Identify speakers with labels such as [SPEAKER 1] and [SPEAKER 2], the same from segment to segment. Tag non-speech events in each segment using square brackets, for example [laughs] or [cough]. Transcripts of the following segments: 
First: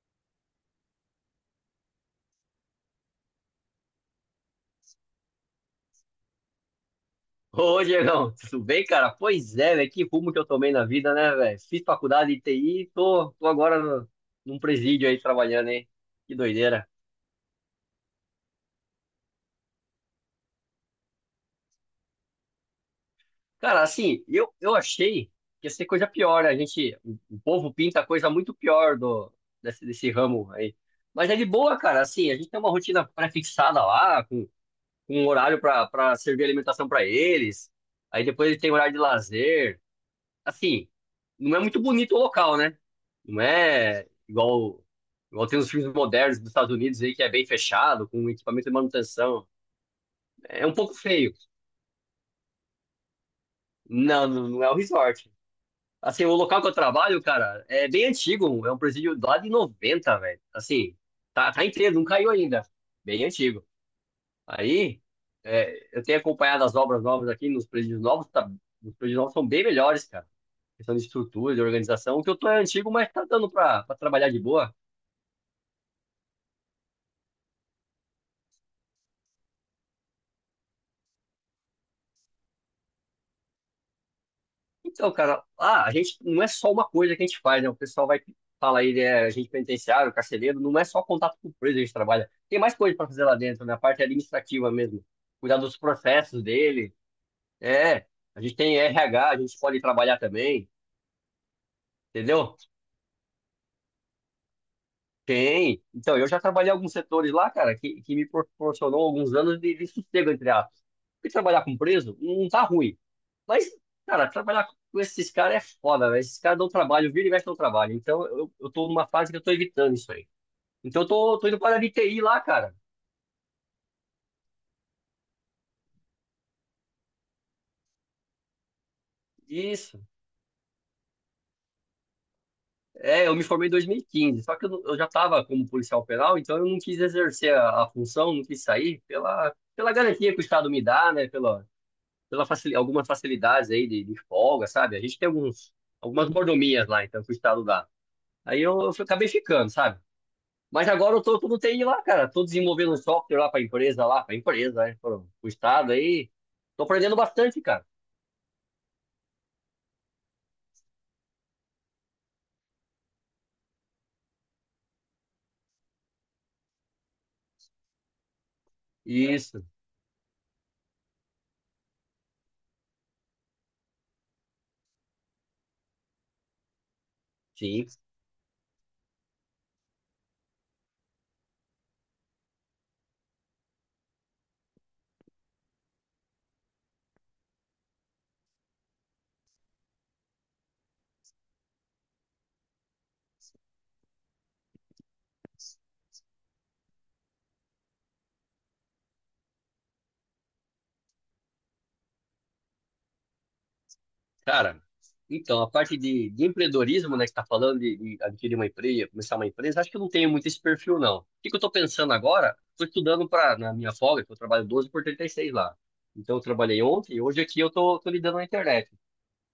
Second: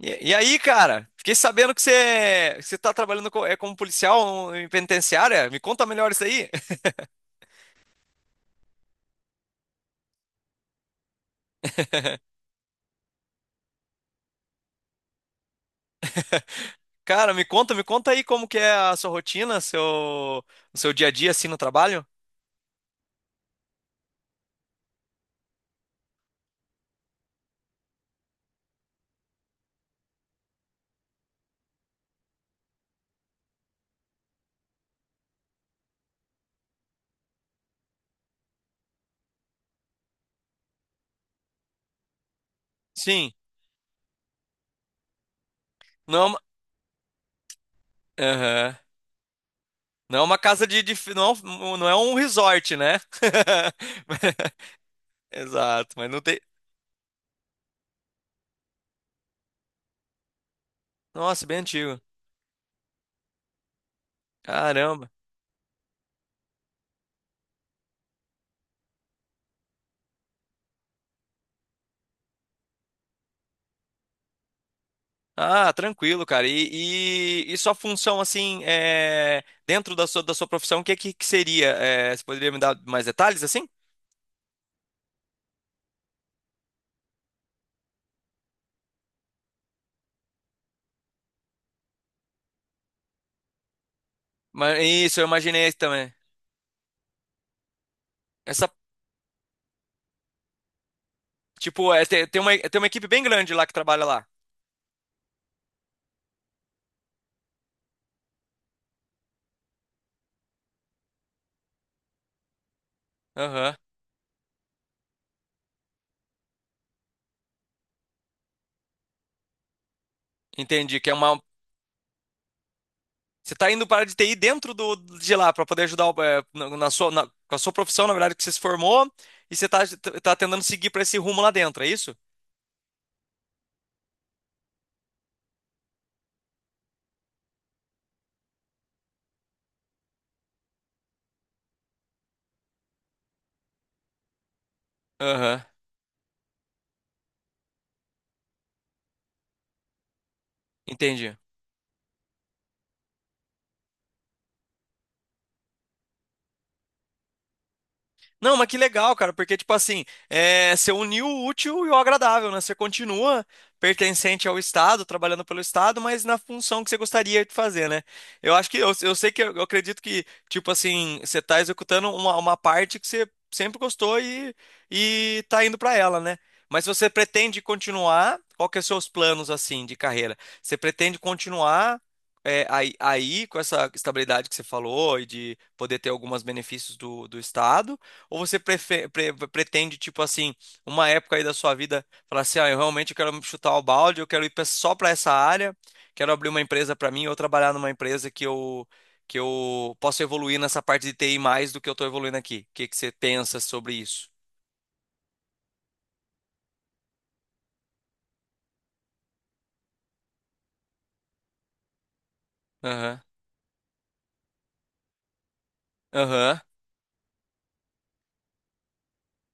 [SPEAKER 1] E aí, cara, fiquei sabendo que você tá trabalhando como policial em penitenciária. Me conta melhor isso aí. [laughs]
[SPEAKER 2] Ô, Diegão, tudo bem, cara? Pois é, velho, que rumo que eu tomei na vida, né, velho? Fiz faculdade de TI, tô agora num presídio aí trabalhando, hein? Que doideira.
[SPEAKER 1] Cara, me conta aí como que é a sua rotina, o seu dia a dia assim no trabalho.
[SPEAKER 2] Cara, assim, eu achei que ia ser coisa pior, né? A gente, o povo pinta coisa muito pior desse ramo aí. Mas é de boa, cara, assim, a gente tem uma rotina pré-fixada lá, com um horário pra servir alimentação pra eles, aí depois eles têm horário de lazer. Assim, não é muito bonito o local, né?
[SPEAKER 1] Sim.
[SPEAKER 2] Não é igual, igual tem os filmes
[SPEAKER 1] não é
[SPEAKER 2] modernos
[SPEAKER 1] uma,
[SPEAKER 2] dos Estados Unidos aí, que é bem fechado, com equipamento de
[SPEAKER 1] Aham.
[SPEAKER 2] manutenção.
[SPEAKER 1] Não é uma casa
[SPEAKER 2] É um
[SPEAKER 1] de, de
[SPEAKER 2] pouco
[SPEAKER 1] fi- não, é
[SPEAKER 2] feio.
[SPEAKER 1] um- um, não é um resort, né?
[SPEAKER 2] Não, não
[SPEAKER 1] [laughs]
[SPEAKER 2] não é o resort.
[SPEAKER 1] Exato, mas não
[SPEAKER 2] Assim, o
[SPEAKER 1] tem.
[SPEAKER 2] local que eu trabalho, cara, é bem antigo. É um presídio lá de 90 velho. Assim,
[SPEAKER 1] Nossa,
[SPEAKER 2] tá,
[SPEAKER 1] bem
[SPEAKER 2] tá inteiro,
[SPEAKER 1] antigo.
[SPEAKER 2] não caiu ainda. Bem antigo. Aí,
[SPEAKER 1] Caramba.
[SPEAKER 2] eu tenho acompanhado as obras novas aqui nos presídios novos. Tá, os presídios novos são bem melhores, cara. Questão de estrutura, de organização. O que eu tô é antigo, mas tá dando pra trabalhar de boa.
[SPEAKER 1] Ah, tranquilo, cara. E sua função, assim, é, dentro da sua profissão, o que seria? É, você poderia me dar mais detalhes, assim?
[SPEAKER 2] Então, cara, ah, a gente não é só uma coisa que a gente faz, né? O pessoal vai fala aí, né, agente penitenciário, carcereiro, não é só contato com o preso que a gente trabalha. Tem mais coisa para fazer lá dentro, né? A parte administrativa
[SPEAKER 1] Mas,
[SPEAKER 2] mesmo.
[SPEAKER 1] isso, eu
[SPEAKER 2] Cuidar
[SPEAKER 1] imaginei
[SPEAKER 2] dos
[SPEAKER 1] também.
[SPEAKER 2] processos dele. É, a gente
[SPEAKER 1] Essa,
[SPEAKER 2] tem RH, a gente pode trabalhar também,
[SPEAKER 1] tipo, é,
[SPEAKER 2] entendeu?
[SPEAKER 1] tem uma equipe bem grande lá que trabalha lá.
[SPEAKER 2] Tem. Então, eu já trabalhei em alguns setores lá, cara, que me proporcionou alguns anos de sossego, entre aspas. Porque trabalhar com preso não tá ruim. Mas,
[SPEAKER 1] Aham,
[SPEAKER 2] cara, trabalhar com esses caras é foda, velho. Esses caras dão trabalho, vira e mexe dão trabalho. Então, eu tô numa fase que eu tô evitando isso aí.
[SPEAKER 1] entendi.
[SPEAKER 2] Então, eu
[SPEAKER 1] Que é uma,
[SPEAKER 2] tô indo para a de TI lá, cara.
[SPEAKER 1] você tá indo para a área de TI dentro de lá, para poder ajudar na sua, com a sua profissão, na verdade, que você se formou, e
[SPEAKER 2] Isso.
[SPEAKER 1] tá tentando seguir para esse rumo lá dentro, é isso?
[SPEAKER 2] É, eu me formei em 2015. Só que eu, não- eu já tava como policial penal, então eu não quis exercer a função, não quis sair pela garantia que o Estado me dá, né? Algumas facilidades aí de folga, sabe? A gente tem
[SPEAKER 1] Aham,
[SPEAKER 2] algumas mordomias lá, então, que o Estado dá. Aí eu acabei ficando, sabe? Mas agora eu
[SPEAKER 1] entendi.
[SPEAKER 2] tô no TI lá, cara. Tô desenvolvendo um software lá, pra empresa, né? Pro Estado aí. Tô aprendendo bastante, cara.
[SPEAKER 1] Não, mas que legal, cara, porque, tipo assim, é, você uniu o útil e o agradável, né? Você continua pertencente ao Estado, trabalhando pelo Estado, mas na função que você gostaria de fazer, né? Eu acho que, eu sei que, eu,
[SPEAKER 2] Isso,
[SPEAKER 1] acredito que, tipo assim, você tá executando uma parte que você sempre gostou e tá indo pra ela, né? Mas se você pretende
[SPEAKER 2] sim.
[SPEAKER 1] continuar, qual que é os seus planos, assim, de carreira? Você pretende continuar... é, com essa estabilidade que você falou e de poder ter alguns benefícios do Estado, ou você pretende, tipo assim, uma época aí da sua vida, falar assim, ah, eu realmente quero chutar o balde, eu quero só para essa área, quero abrir uma empresa para mim ou trabalhar numa empresa que eu possa evoluir nessa parte de TI mais do que eu tô evoluindo aqui. O que que você pensa sobre isso?
[SPEAKER 2] Cara, então, a parte de empreendedorismo, né, que tá falando de adquirir uma empresa, começar uma empresa, acho que eu não tenho muito esse perfil, não. O que que eu tô pensando agora? Tô
[SPEAKER 1] Aham.
[SPEAKER 2] estudando para na minha folga, que eu trabalho 12 por 36 lá. Então, eu
[SPEAKER 1] Aham.
[SPEAKER 2] trabalhei ontem e hoje aqui eu tô lidando na internet.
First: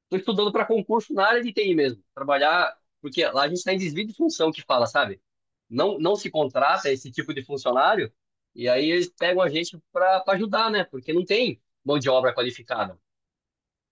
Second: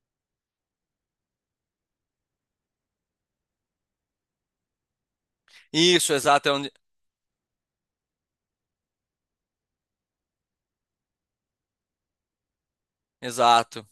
[SPEAKER 2] Tô estudando para concurso na área de TI mesmo. Trabalhar, porque lá a gente tá em desvio de função que fala, sabe? Não,
[SPEAKER 1] Isso,
[SPEAKER 2] não se
[SPEAKER 1] exato, é onde...
[SPEAKER 2] contrata esse tipo de funcionário e aí eles pegam a gente para ajudar, né? Porque não tem mão de obra qualificada.
[SPEAKER 1] exato.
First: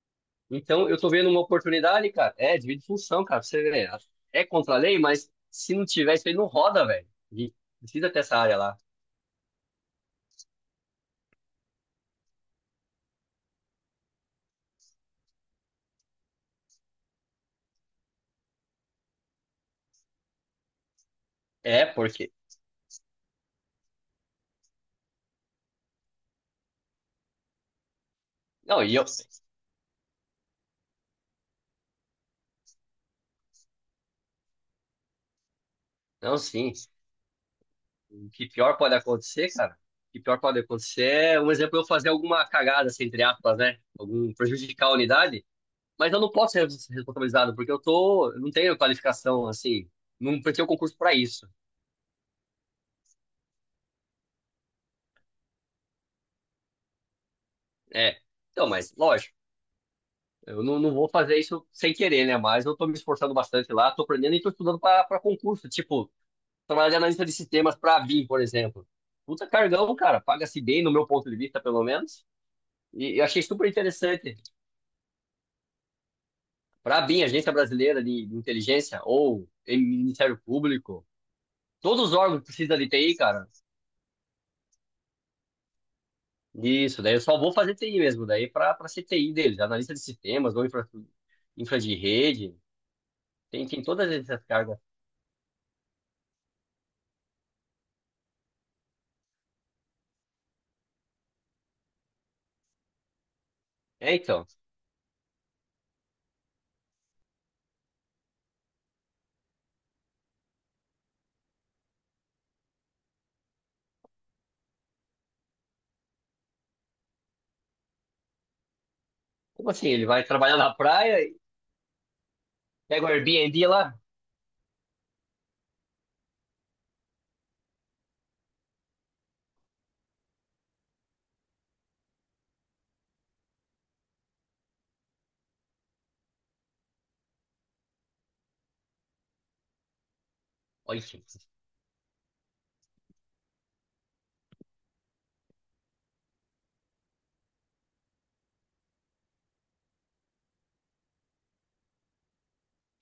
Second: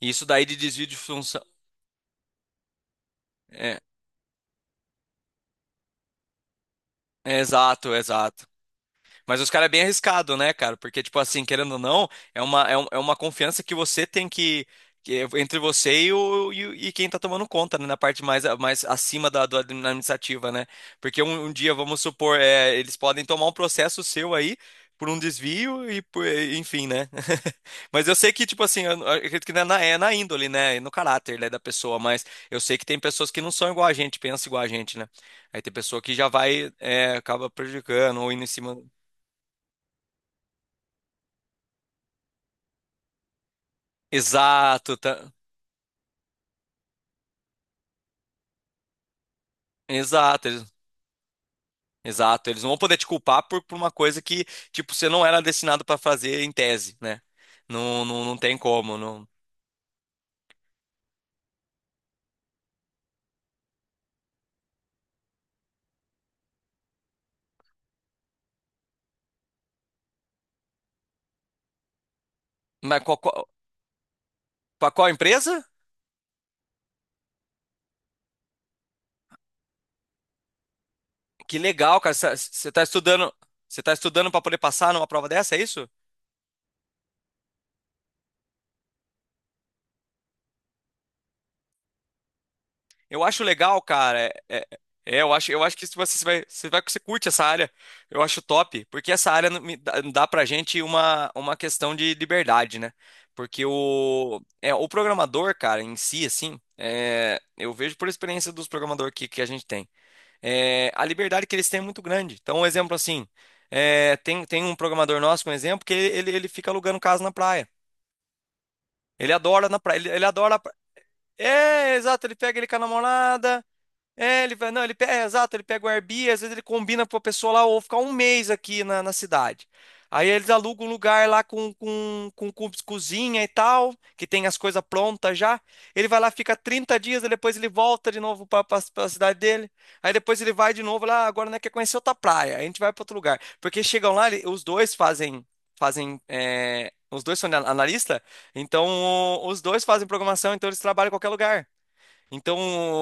[SPEAKER 1] Isso daí de desvio
[SPEAKER 2] Então,
[SPEAKER 1] de
[SPEAKER 2] eu tô vendo uma
[SPEAKER 1] função.
[SPEAKER 2] oportunidade, cara. É, divide função, cara. Você
[SPEAKER 1] É,
[SPEAKER 2] vê, é contra a lei, mas se não tiver isso aí, não roda, velho.
[SPEAKER 1] é
[SPEAKER 2] E
[SPEAKER 1] exato,
[SPEAKER 2] precisa ter essa
[SPEAKER 1] exato.
[SPEAKER 2] área lá.
[SPEAKER 1] Mas os caras é bem arriscado, né, cara? Porque, tipo assim, querendo ou não, é uma, é é uma confiança que você tem que. Que é Entre você e quem tá tomando conta, né? Na parte mais, mais acima da administrativa, né? Porque um dia,
[SPEAKER 2] É,
[SPEAKER 1] vamos
[SPEAKER 2] porque.
[SPEAKER 1] supor, é, eles podem tomar um processo seu aí por um desvio e por, enfim, né? [laughs] Mas eu sei que, tipo assim,
[SPEAKER 2] Não, e eu.
[SPEAKER 1] eu acredito que não é na, é na índole, né? e No caráter, né, da pessoa, mas eu sei que tem pessoas que não são igual a gente, pensam igual a gente, né? Aí tem pessoa que já
[SPEAKER 2] Não,
[SPEAKER 1] vai,
[SPEAKER 2] sim.
[SPEAKER 1] é, acaba prejudicando
[SPEAKER 2] O
[SPEAKER 1] ou indo em
[SPEAKER 2] que
[SPEAKER 1] cima.
[SPEAKER 2] pior pode acontecer, cara? O que pior pode acontecer é, um exemplo, eu fazer alguma cagada, assim, entre aspas, né? Algum prejudicar a
[SPEAKER 1] Exato, tá-
[SPEAKER 2] unidade. Mas eu não posso ser responsabilizado, porque eu tô. Eu não tenho qualificação, assim. Não
[SPEAKER 1] exato,
[SPEAKER 2] prestei o
[SPEAKER 1] eles-
[SPEAKER 2] concurso pra isso.
[SPEAKER 1] Exato. Eles não vão poder te culpar por uma coisa que, tipo, você não era destinado para fazer em tese, né? Não,
[SPEAKER 2] É.
[SPEAKER 1] não, não tem
[SPEAKER 2] Então, mas,
[SPEAKER 1] como, não.
[SPEAKER 2] lógico. Eu não vou fazer isso sem querer, né? Mas eu tô me esforçando bastante lá, tô aprendendo e tô estudando para concurso. Tipo, trabalhar de analista de sistemas para a BIM, por exemplo. Puta cargão, cara. Paga-se bem, no meu ponto de vista, pelo menos.
[SPEAKER 1] Mas
[SPEAKER 2] E eu achei
[SPEAKER 1] qual,
[SPEAKER 2] super interessante.
[SPEAKER 1] pra qual empresa?
[SPEAKER 2] Para a BIM, Agência Brasileira de Inteligência, ou em Ministério Público,
[SPEAKER 1] Que legal,
[SPEAKER 2] todos os
[SPEAKER 1] cara.
[SPEAKER 2] órgãos que
[SPEAKER 1] Você
[SPEAKER 2] precisam
[SPEAKER 1] tá
[SPEAKER 2] de TI,
[SPEAKER 1] estudando,
[SPEAKER 2] cara.
[SPEAKER 1] você tá estudando para poder passar numa prova dessa, é isso?
[SPEAKER 2] Isso, daí eu só vou fazer TI mesmo, daí para ser TI deles, analista de sistemas ou infra, de rede.
[SPEAKER 1] Eu acho
[SPEAKER 2] Tem,
[SPEAKER 1] legal,
[SPEAKER 2] tem todas
[SPEAKER 1] cara.
[SPEAKER 2] essas
[SPEAKER 1] É, é-
[SPEAKER 2] cargas.
[SPEAKER 1] eu acho que se você, você curte essa área, eu acho top, porque essa área não me dá, dá pra gente uma questão de liberdade, né? Porque
[SPEAKER 2] É, então.
[SPEAKER 1] o programador, cara, em si, assim, é, eu vejo por experiência dos programadores que a gente tem, é, a liberdade que eles têm é muito grande. Então, um exemplo assim, é, tem um programador nosso, um exemplo, que ele fica alugando casa na praia. Ele adora
[SPEAKER 2] Como
[SPEAKER 1] na
[SPEAKER 2] assim?
[SPEAKER 1] praia,
[SPEAKER 2] Ele vai
[SPEAKER 1] ele adora.
[SPEAKER 2] trabalhar na praia e
[SPEAKER 1] É, exato, ele pega ele com a
[SPEAKER 2] pega o
[SPEAKER 1] namorada.
[SPEAKER 2] Airbnb lá?
[SPEAKER 1] É, ele vai, não, ele pega, é, exato, ele pega o Airbnb, às vezes ele combina com a pessoa lá, ou ficar um mês aqui na cidade. Aí eles alugam um lugar lá com cozinha e tal, que tem as coisas prontas já. Ele vai lá, fica 30 dias, aí depois ele volta de novo para a cidade dele. Aí depois ele vai de
[SPEAKER 2] Olha
[SPEAKER 1] novo
[SPEAKER 2] que
[SPEAKER 1] lá, agora não quer conhecer outra praia, aí a gente vai para outro lugar. Porque chegam lá, os dois fazem, fazem, é, os dois são analista, então os dois fazem programação, então eles trabalham em qualquer lugar.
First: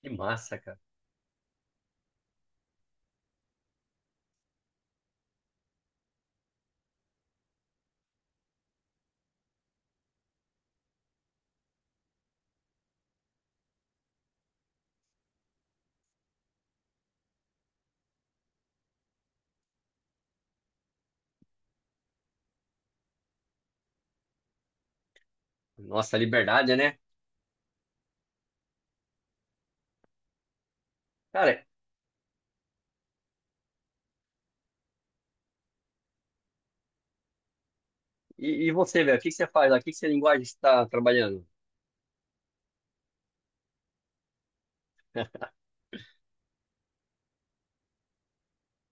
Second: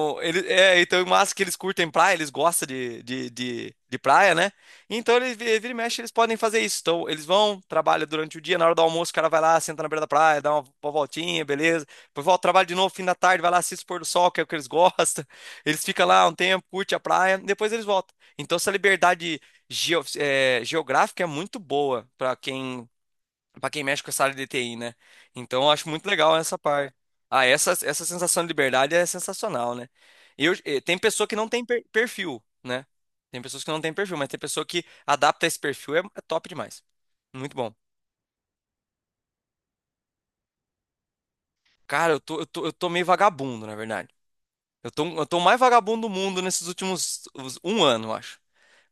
[SPEAKER 2] que massa, cara.
[SPEAKER 1] então, massa que eles curtem praia, eles gostam de praia, né? Então, eles, vira e mexe, eles podem fazer isso. Então, eles vão, trabalham durante o dia, na hora do almoço, o cara vai lá, senta na beira da praia, dá uma voltinha, beleza. Depois volta, trabalha de novo, fim da tarde, vai lá, assiste o pôr do sol, que é o que eles [laughs] gostam. Eles ficam lá um tempo, curte a praia, depois eles voltam. Então, essa liberdade geográfica é muito boa para quem pra quem mexe com essa área de TI, né? Então, eu acho muito
[SPEAKER 2] Nossa,
[SPEAKER 1] legal essa
[SPEAKER 2] liberdade,
[SPEAKER 1] parte.
[SPEAKER 2] né?
[SPEAKER 1] Ah, essa sensação de liberdade é sensacional, né? Tem pessoa que não tem
[SPEAKER 2] Cara,
[SPEAKER 1] perfil, né? Tem pessoas que não tem perfil, mas tem pessoa que adapta esse perfil, é top demais. Muito bom.
[SPEAKER 2] e você, velho? O que que você faz lá? O que que você linguagem está trabalhando?
[SPEAKER 1] Cara, eu tô meio vagabundo, na verdade. Eu tô mais vagabundo do mundo nesses um ano, eu acho.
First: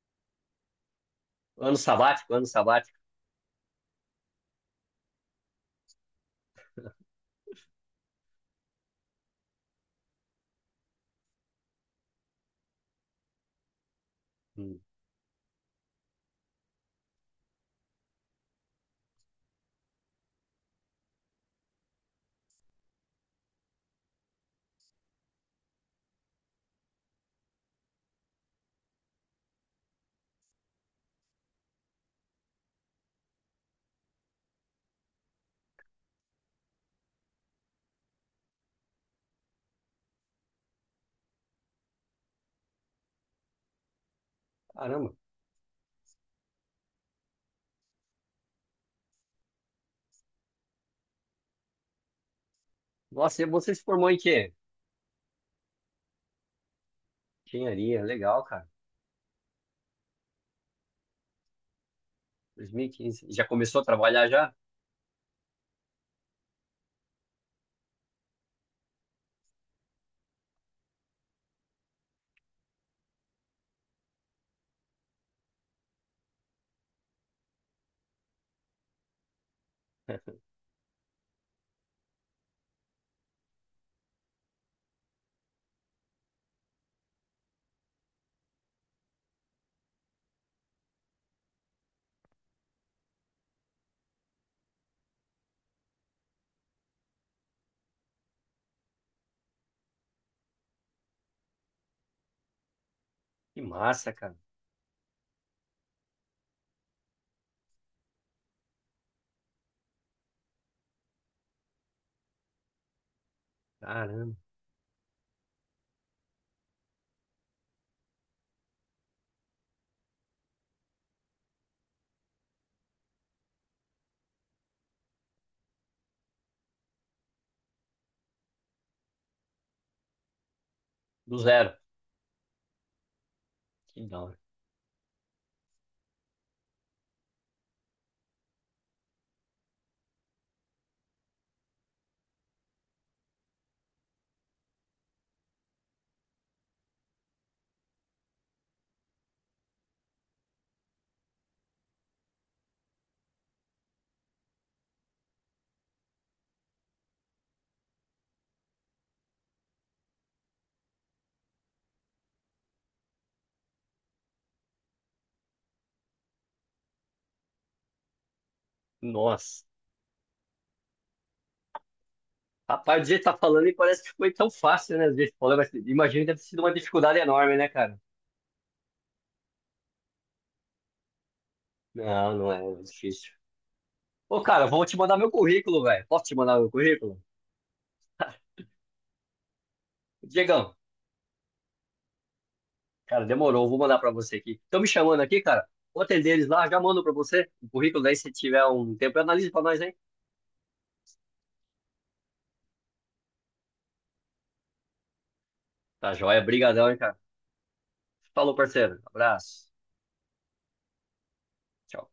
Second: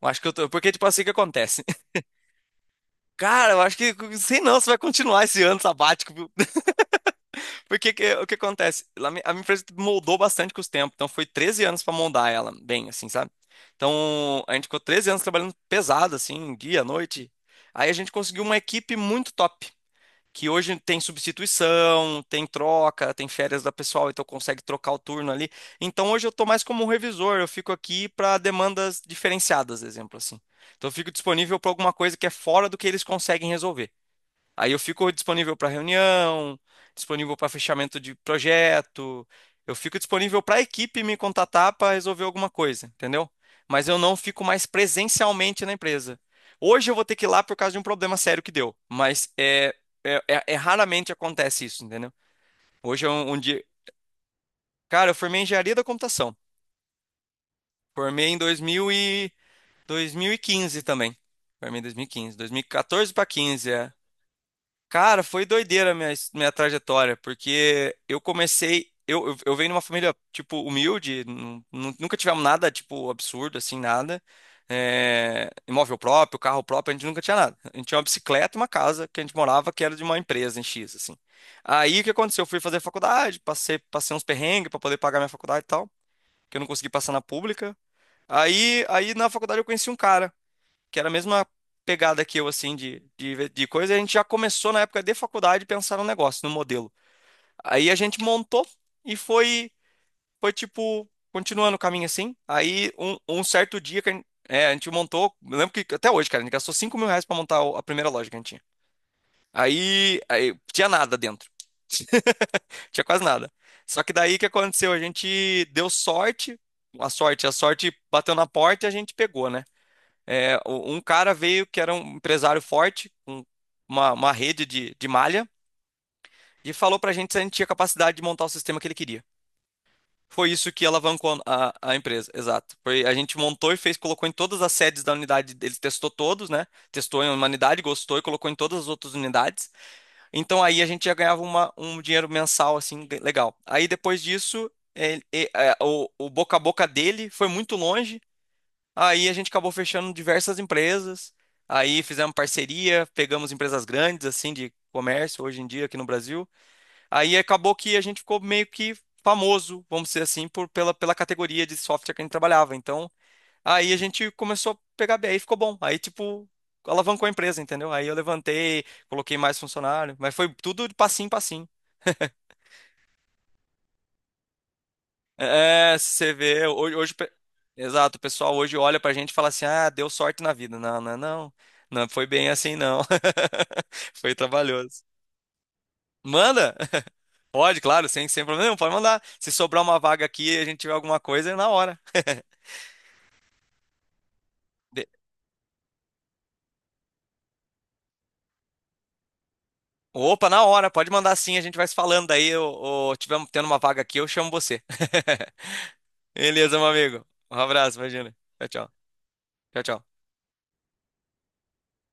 [SPEAKER 1] Eu acho que eu tô, porque, tipo, assim que acontece.
[SPEAKER 2] Ano sabático, ano sabático.
[SPEAKER 1] [laughs] Cara, eu acho que, sei não, se vai continuar esse ano sabático. Porque o que acontece? A minha empresa moldou bastante com os tempos, então foi 13 anos para moldar ela bem, assim, sabe? Então a gente ficou
[SPEAKER 2] Hum,
[SPEAKER 1] 13 anos trabalhando pesado, assim, dia, noite. Aí a gente conseguiu uma equipe muito top, que hoje tem substituição, tem troca, tem férias da pessoal, então consegue trocar o turno ali. Então hoje eu tô mais como um revisor, eu fico aqui para demandas diferenciadas, exemplo assim. Então eu fico disponível para alguma coisa que é fora do que eles conseguem resolver. Aí eu fico disponível para reunião, disponível para fechamento de projeto, eu fico disponível para a equipe me contatar para resolver alguma coisa, entendeu? Mas eu não fico mais
[SPEAKER 2] Caramba.
[SPEAKER 1] presencialmente na empresa. Hoje eu vou ter que ir lá por causa de um problema sério que deu, mas é raramente acontece isso, entendeu? Hoje é um
[SPEAKER 2] Nossa, e
[SPEAKER 1] dia.
[SPEAKER 2] você se formou em quê?
[SPEAKER 1] Cara, eu formei em engenharia da computação.
[SPEAKER 2] Engenharia,
[SPEAKER 1] Formei em
[SPEAKER 2] legal, cara.
[SPEAKER 1] 2000 e... 2015 também. Formei em 2015. 2014 para
[SPEAKER 2] 2015. Já
[SPEAKER 1] 15.
[SPEAKER 2] começou a trabalhar já?
[SPEAKER 1] Cara, foi doideira a minha trajetória, porque eu comecei. Eu venho de uma família, tipo, humilde, nunca tivemos nada, tipo, absurdo, assim, nada. É, imóvel próprio, carro próprio, a gente nunca tinha nada. A gente tinha uma bicicleta e uma casa que a gente morava, que era de uma empresa
[SPEAKER 2] [laughs]
[SPEAKER 1] em X, assim. Aí o que aconteceu? Eu fui fazer faculdade, passei, passei uns perrengues pra poder pagar minha faculdade e tal, que eu não consegui passar na pública. Aí na faculdade eu conheci um cara que era a mesma pegada que eu, assim, de coisa, e a gente já começou na época de faculdade a pensar no negócio, no modelo. Aí a gente montou e foi, foi tipo, continuando o caminho assim. Aí um
[SPEAKER 2] Que
[SPEAKER 1] certo dia que
[SPEAKER 2] massa, cara.
[SPEAKER 1] a gente montou, eu lembro que até hoje, cara, a gente gastou 5 mil reais pra montar a primeira loja que a gente tinha. Aí tinha nada dentro, tinha quase nada. Só que daí
[SPEAKER 2] Caramba.
[SPEAKER 1] o que aconteceu? A gente deu sorte, a sorte bateu na porta e a gente pegou, né? É, um cara veio que era um empresário forte, com uma rede de malha, e falou pra gente se a gente tinha capacidade de montar o sistema que ele queria. Foi isso que
[SPEAKER 2] Do
[SPEAKER 1] alavancou
[SPEAKER 2] zero.
[SPEAKER 1] a empresa, exato. Foi, a gente montou e fez,
[SPEAKER 2] Que da
[SPEAKER 1] colocou em
[SPEAKER 2] hora.
[SPEAKER 1] todas as sedes da unidade, ele testou todos, né? Testou em uma unidade, gostou e colocou em todas as outras unidades. Então aí a gente já ganhava um dinheiro mensal, assim, legal. Aí depois disso, o boca a boca dele foi muito longe. Aí a gente acabou fechando diversas empresas, aí fizemos parceria, pegamos empresas grandes, assim, de comércio hoje em dia aqui no Brasil. Aí acabou que a gente ficou meio que famoso, vamos dizer assim, por, pela categoria de software que a gente trabalhava. Então, aí a gente começou a pegar bem, aí ficou bom. Aí, tipo, alavancou a empresa, entendeu? Aí eu levantei, coloquei mais
[SPEAKER 2] Nossa.
[SPEAKER 1] funcionário, mas foi tudo de passinho em passinho.
[SPEAKER 2] Rapaz, do jeito que tá falando, e parece que foi tão fácil, né? Do jeito que falou, mas
[SPEAKER 1] É,
[SPEAKER 2] imagina que
[SPEAKER 1] você
[SPEAKER 2] deve ter sido
[SPEAKER 1] vê,
[SPEAKER 2] uma
[SPEAKER 1] hoje,
[SPEAKER 2] dificuldade enorme, né, cara?
[SPEAKER 1] exato, o pessoal hoje olha pra gente e fala assim: ah, deu sorte na vida. Não, não, é não. Não foi
[SPEAKER 2] Não,
[SPEAKER 1] bem
[SPEAKER 2] não
[SPEAKER 1] assim,
[SPEAKER 2] é
[SPEAKER 1] não.
[SPEAKER 2] difícil.
[SPEAKER 1] [laughs] Foi
[SPEAKER 2] Ô, cara, vou te
[SPEAKER 1] trabalhoso.
[SPEAKER 2] mandar meu currículo, velho. Posso te mandar meu
[SPEAKER 1] Manda?
[SPEAKER 2] currículo?
[SPEAKER 1] Pode, claro, sem problema nenhum, pode mandar. Se sobrar uma vaga aqui e a
[SPEAKER 2] Diegão,
[SPEAKER 1] gente tiver alguma coisa, é na hora.
[SPEAKER 2] cara, demorou. Vou mandar pra você aqui. Estão me
[SPEAKER 1] De-
[SPEAKER 2] chamando aqui, cara. Vou atender eles lá, já mando pra você o currículo. Daí, se tiver um tempo, analise pra nós, hein?
[SPEAKER 1] Opa, na hora, pode mandar sim, a gente vai se falando. Daí, eu tiver tendo uma vaga aqui, eu chamo você.
[SPEAKER 2] Tá
[SPEAKER 1] [laughs]
[SPEAKER 2] joia,
[SPEAKER 1] Beleza, meu
[SPEAKER 2] brigadão, hein, cara.
[SPEAKER 1] amigo. Um abraço, imagina.
[SPEAKER 2] Falou,
[SPEAKER 1] Tchau, tchau.
[SPEAKER 2] parceiro. Abraço.
[SPEAKER 1] Tchau, tchau.
[SPEAKER 2] Tchau.